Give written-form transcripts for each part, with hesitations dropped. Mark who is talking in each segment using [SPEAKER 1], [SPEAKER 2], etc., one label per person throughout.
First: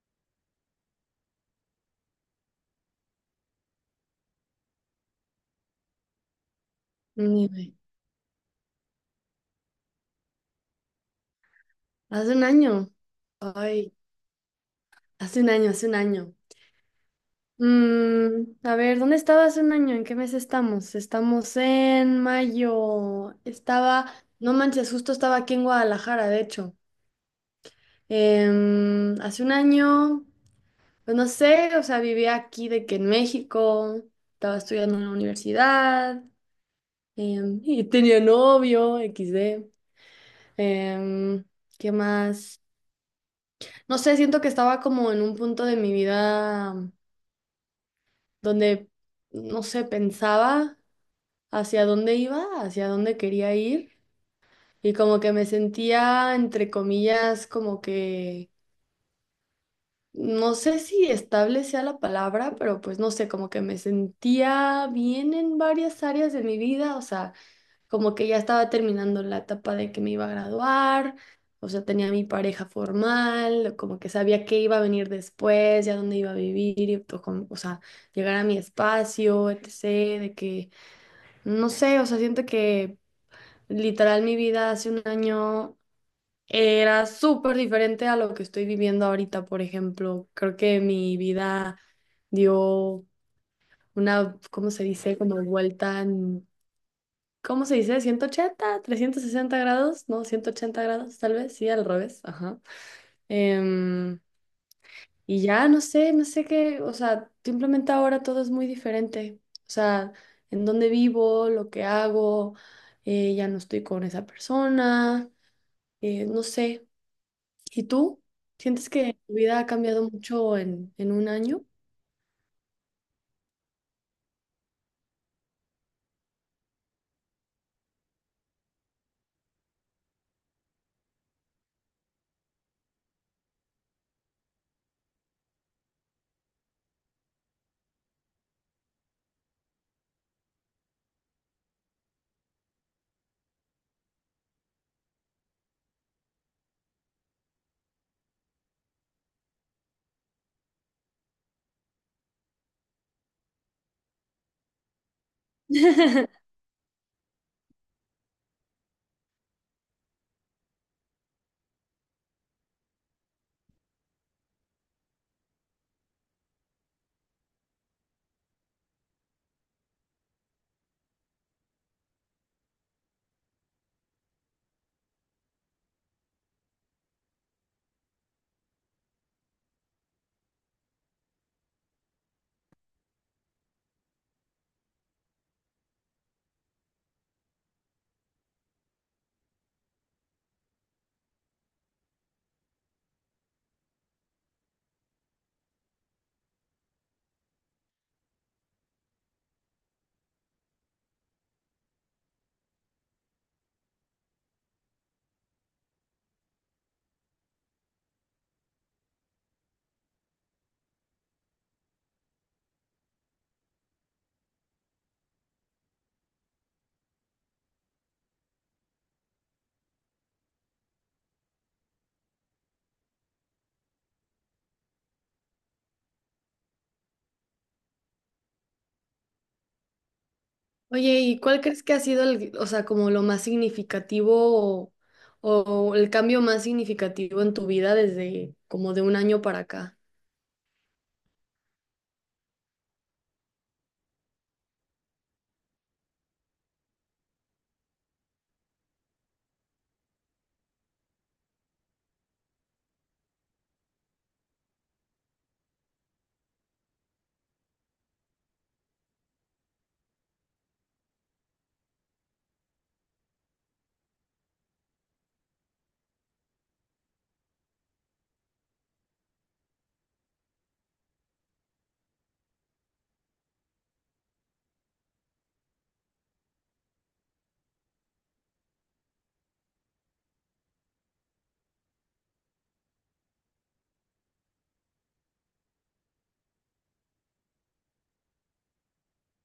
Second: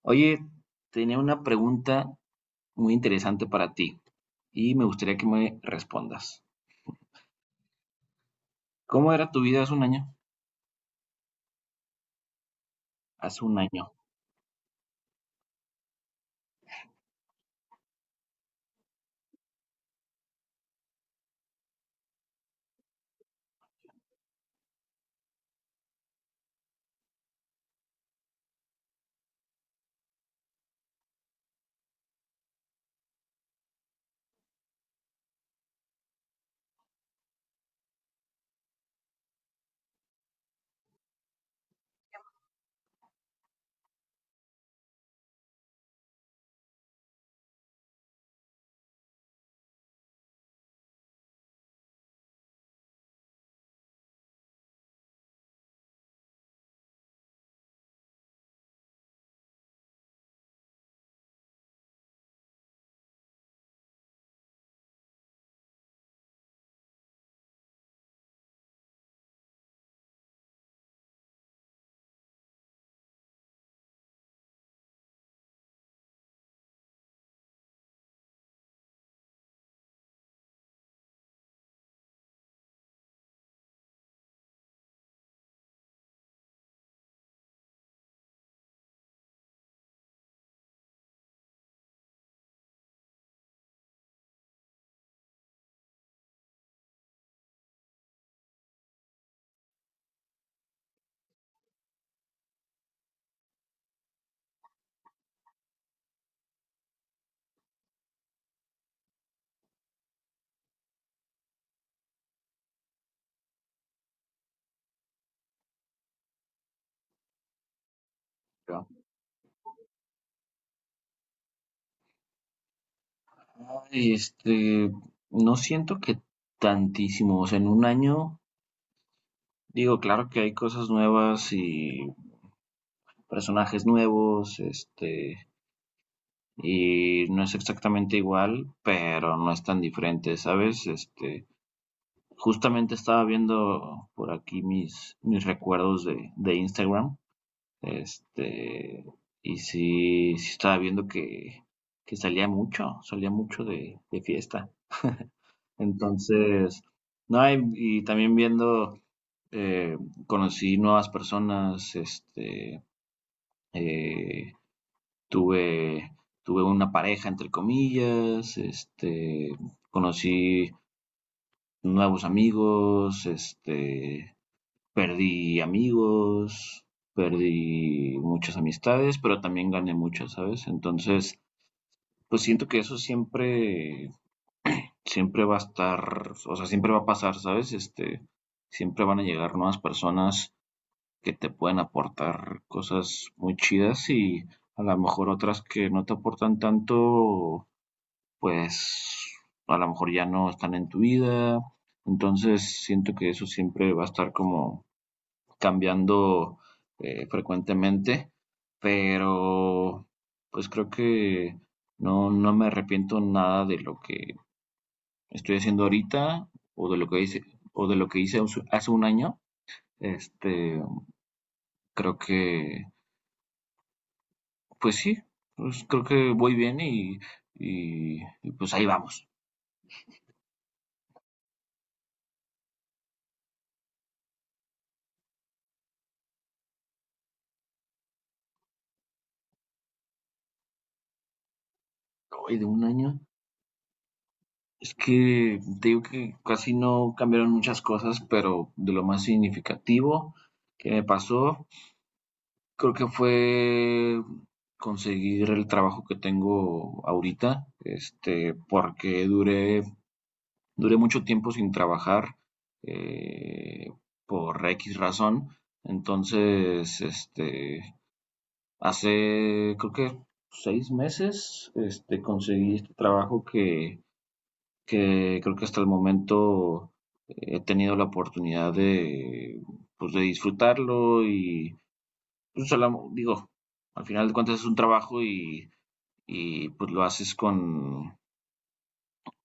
[SPEAKER 1] Oye, tenía una pregunta muy interesante para ti y me gustaría que me respondas.
[SPEAKER 2] Ni idea.
[SPEAKER 1] ¿Cómo era tu vida hace un año?
[SPEAKER 2] Hace un año.
[SPEAKER 1] Hace un año,
[SPEAKER 2] Ay, hace un año, hace un año. A ver, ¿dónde estaba hace un año? ¿En qué mes estamos? Estamos en mayo. No manches, justo estaba aquí en Guadalajara, de hecho. Hace un año, pues no sé, o sea, vivía aquí de que en México, estaba estudiando en la universidad, y tenía novio, XD. Em, ¿Qué más? No sé, siento que estaba como en un punto de mi vida donde, no sé, pensaba hacia dónde iba, hacia dónde quería ir y como que me sentía, entre comillas, como que, no sé si estable sea la palabra, pero pues no sé, como que me sentía bien en varias áreas de mi vida, o sea, como que ya estaba terminando la etapa de que me iba a graduar, o sea, tenía mi pareja formal, como que sabía qué iba a venir después, ya dónde iba a vivir, y o sea, llegar a mi espacio, etc., de que, no sé, o sea, siento que literal mi vida hace un año era súper diferente a lo que estoy viviendo ahorita, por ejemplo, creo que mi vida dio una, ¿cómo se dice? Como vuelta. ¿Cómo se dice? ¿180 360 grados? No, 180 grados, tal vez, sí, al revés, ajá. Em, y ya, no sé, no sé qué, o sea, simplemente ahora todo es muy diferente. O sea, en dónde vivo, lo que hago, ya no estoy con esa persona, no sé. ¿Y tú?
[SPEAKER 1] creo.
[SPEAKER 2] ¿Sientes que tu vida ha cambiado mucho en un año?
[SPEAKER 1] Ay, no siento que tantísimo, o sea, en un año, digo, claro que hay cosas nuevas y personajes nuevos, y no es exactamente igual, pero no es tan diferente, ¿sabes? Justamente estaba viendo por aquí mis recuerdos de Instagram. Este, y sí, sí estaba viendo que salía mucho de fiesta. Entonces, no, y también viendo, eh, conocí nuevas personas, eh, tuve, tuve una pareja, entre comillas, conocí nuevos amigos, perdí amigos, perdí muchas amistades, pero también gané muchas, ¿sabes? Entonces, pues siento que eso siempre va a estar, o sea, siempre va a pasar, ¿sabes? Siempre van a llegar nuevas personas que te pueden aportar cosas muy chidas y a lo mejor otras que no te aportan tanto, pues a lo mejor ya no están en tu vida. Entonces, siento que eso siempre va a estar como cambiando frecuentemente, pero pues creo que no, no me arrepiento nada de lo que estoy haciendo ahorita o de lo que hice, o de lo que hice hace un año. Este, creo que, pues sí, pues creo que voy bien y pues ahí vamos.
[SPEAKER 2] Oye, ¿y cuál crees que ha sido o sea, como lo más significativo o, o el cambio más significativo en tu vida desde como de un año para acá?
[SPEAKER 1] Hoy de un año. Es que te digo que casi no cambiaron muchas cosas, pero de lo más significativo que me pasó creo que fue conseguir el trabajo que tengo ahorita, porque duré mucho tiempo sin trabajar eh, por X razón. Entonces, hace creo que seis meses, conseguí este trabajo que creo que hasta el momento he tenido la oportunidad de, pues, de disfrutarlo y pues, solo, digo, al final de cuentas es un trabajo y pues lo haces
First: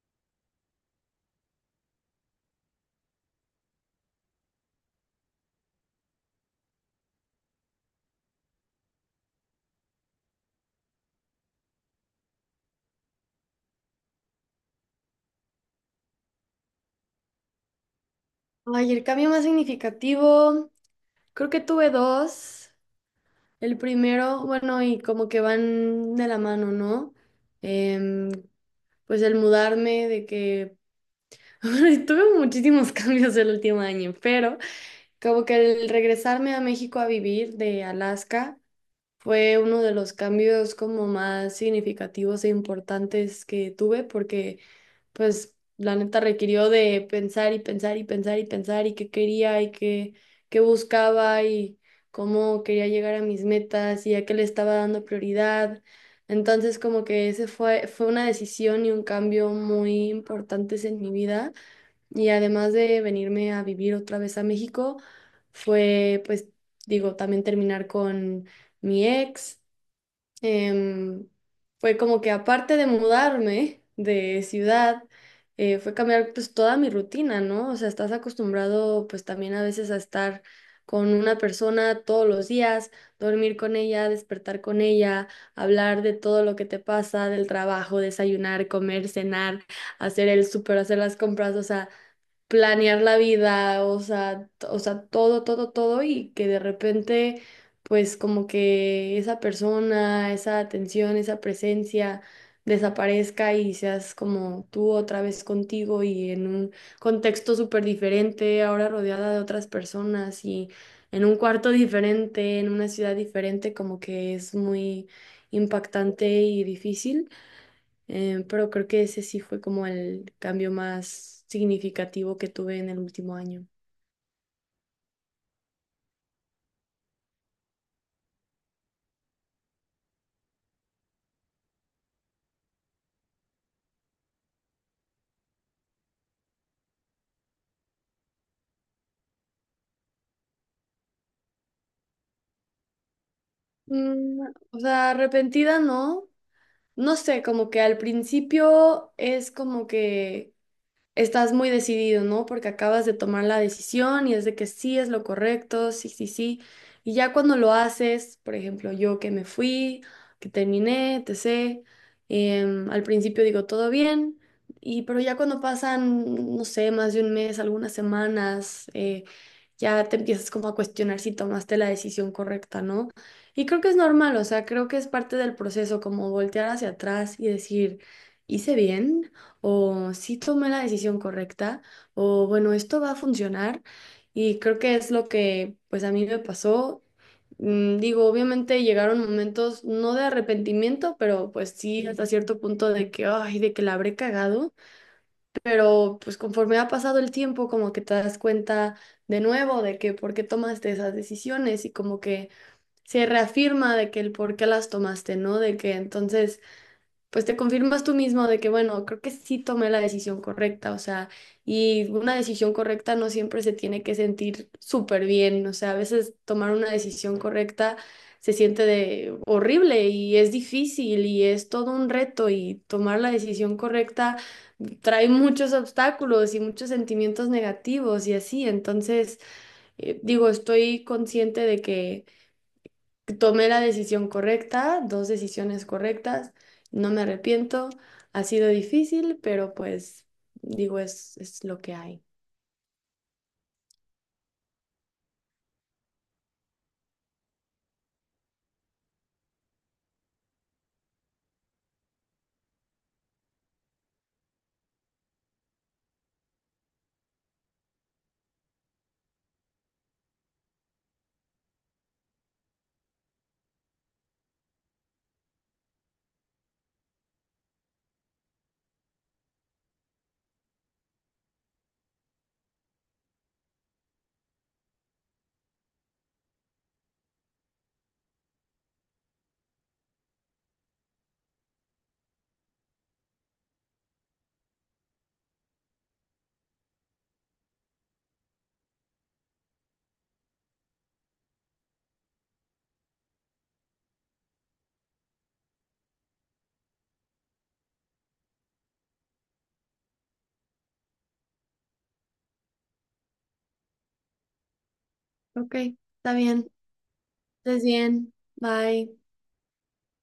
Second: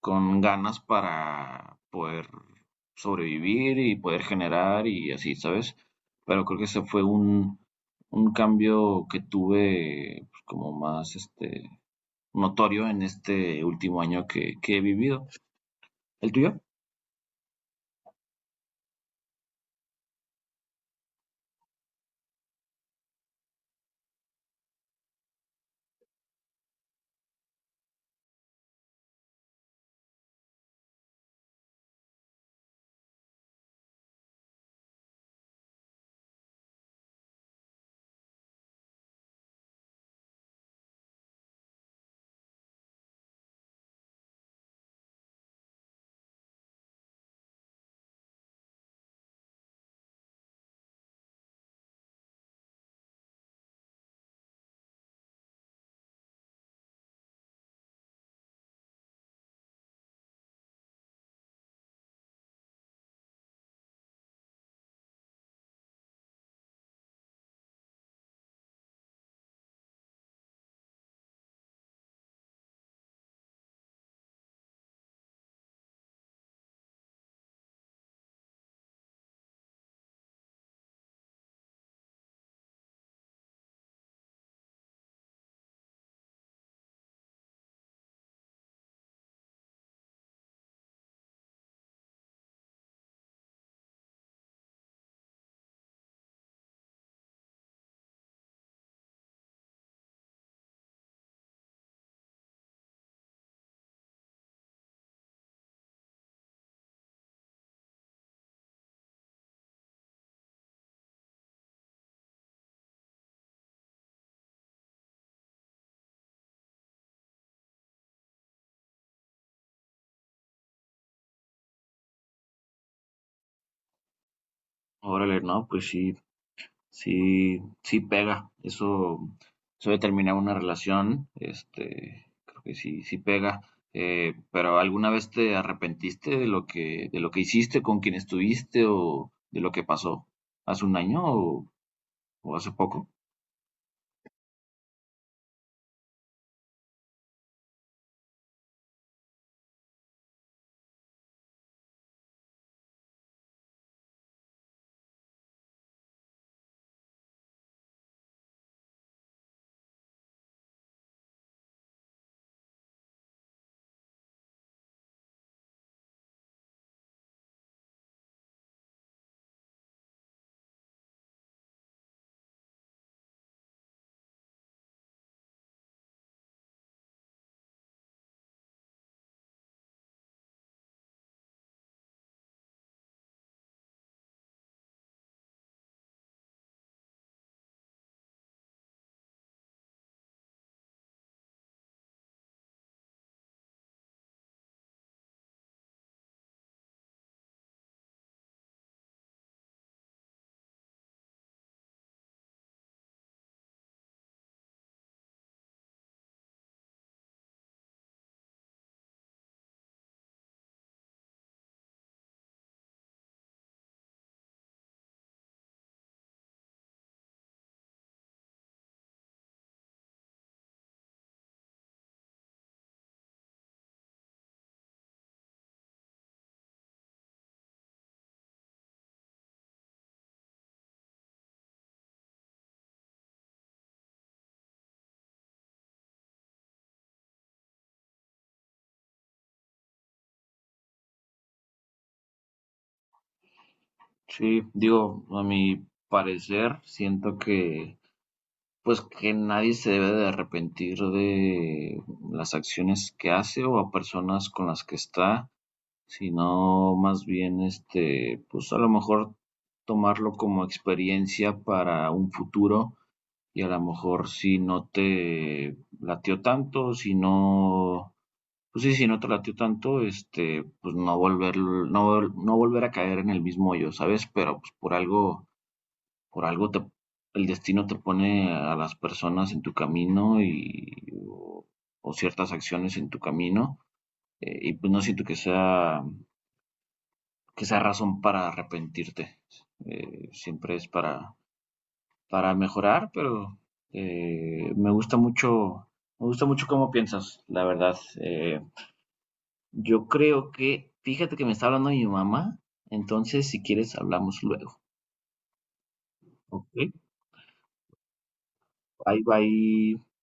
[SPEAKER 1] con ganas para poder sobrevivir y poder generar y así, ¿sabes? Pero creo que ese fue un cambio que tuve pues, como más notorio en este último año que he vivido. ¿El tuyo?
[SPEAKER 2] Ay, el cambio más significativo, creo que tuve dos. El primero, bueno, y como que van de la mano, ¿no? Em, pues el mudarme, de que bueno, tuve muchísimos cambios el último año, pero como que el regresarme a México a vivir de Alaska. Fue uno de los cambios como más significativos e importantes que tuve porque pues la neta requirió de pensar y pensar y pensar y pensar y qué quería y qué buscaba y cómo quería llegar a mis metas y a qué le estaba dando prioridad. Entonces como que ese fue una decisión y un cambio muy importantes en mi vida y además de venirme a vivir otra vez a México, fue, pues, digo, también terminar con mi ex. Em, Fue como que aparte de mudarme de ciudad, fue cambiar pues toda mi rutina, ¿no? O sea, estás acostumbrado pues también a veces a estar con una persona todos los días, dormir con ella, despertar con ella, hablar de todo lo que te pasa, del trabajo, desayunar, comer, cenar, hacer el súper, hacer las compras, o sea planear la vida, o sea, o sea, todo, todo, todo y que de repente, pues como que esa persona, esa atención, esa presencia desaparezca y seas como tú otra vez contigo y en un contexto súper diferente, ahora rodeada de otras personas y en un cuarto diferente, en una ciudad diferente, como que es muy impactante y difícil. Pero creo que ese sí fue como el cambio más significativo que tuve en el último año.
[SPEAKER 1] Órale, no, pues sí, sí, pega. Eso de terminar una relación, creo que sí, sí pega. Pero ¿alguna vez te arrepentiste de lo que hiciste, con quien estuviste o de lo que pasó hace un año o hace poco?
[SPEAKER 2] Mm, o sea, arrepentida no. No sé, como que al principio es como que estás muy decidido, ¿no? Porque acabas de tomar la decisión y es de que sí es lo correcto, sí, sí, sí. Y ya cuando lo haces, por ejemplo, yo que me fui, que terminé, etc. Al principio digo todo bien, y pero ya cuando pasan, no sé, más de un mes, algunas semanas, ya te empiezas como a cuestionar si tomaste la decisión correcta, ¿no? Y creo que es normal, o sea, creo que es parte del proceso, como voltear hacia atrás y decir, ¿hice bien? ¿O sí tomé la decisión correcta? ¿O bueno, esto va a funcionar? Y creo que es lo que pues a mí me pasó. Digo, obviamente llegaron momentos no de arrepentimiento, pero pues sí, hasta cierto punto de que, ay, de que la habré cagado. Pero pues conforme ha pasado el tiempo, como que te das cuenta de nuevo de que por qué tomaste esas decisiones y como que se reafirma de que el por qué las tomaste, ¿no? De que entonces pues te confirmas tú mismo de que, bueno, creo que sí tomé la decisión correcta, o sea, y una decisión correcta no siempre se tiene que sentir súper bien, o sea, a veces tomar una decisión correcta se siente de horrible y es difícil y es todo un reto y tomar la decisión correcta trae muchos obstáculos y muchos sentimientos negativos y así, entonces, digo, estoy consciente de que tomé la decisión correcta, dos decisiones correctas, no me arrepiento, ha sido difícil, pero pues digo, es lo que hay.
[SPEAKER 1] Sí, digo, a mi parecer, siento que, pues, que nadie se debe de arrepentir de las acciones que hace o a personas con las que está. Sino más bien, pues a lo mejor tomarlo como experiencia para un futuro y a lo mejor si no te latió tanto, si no, pues sí, si no te latió tanto, pues no volver, no, no volver a caer en el mismo hoyo, ¿sabes? Pero pues por algo, por algo te, el destino te pone a las personas en tu camino o, o ciertas acciones en tu camino, y pues no siento que sea razón para arrepentirte. Siempre es para mejorar, pero eh, me gusta mucho, me gusta mucho cómo piensas, la verdad. Yo creo que, fíjate que me está hablando mi mamá, entonces si quieres hablamos luego.
[SPEAKER 2] Ok, está
[SPEAKER 1] Ok,
[SPEAKER 2] bien, estés bien, bye.
[SPEAKER 1] bye bye.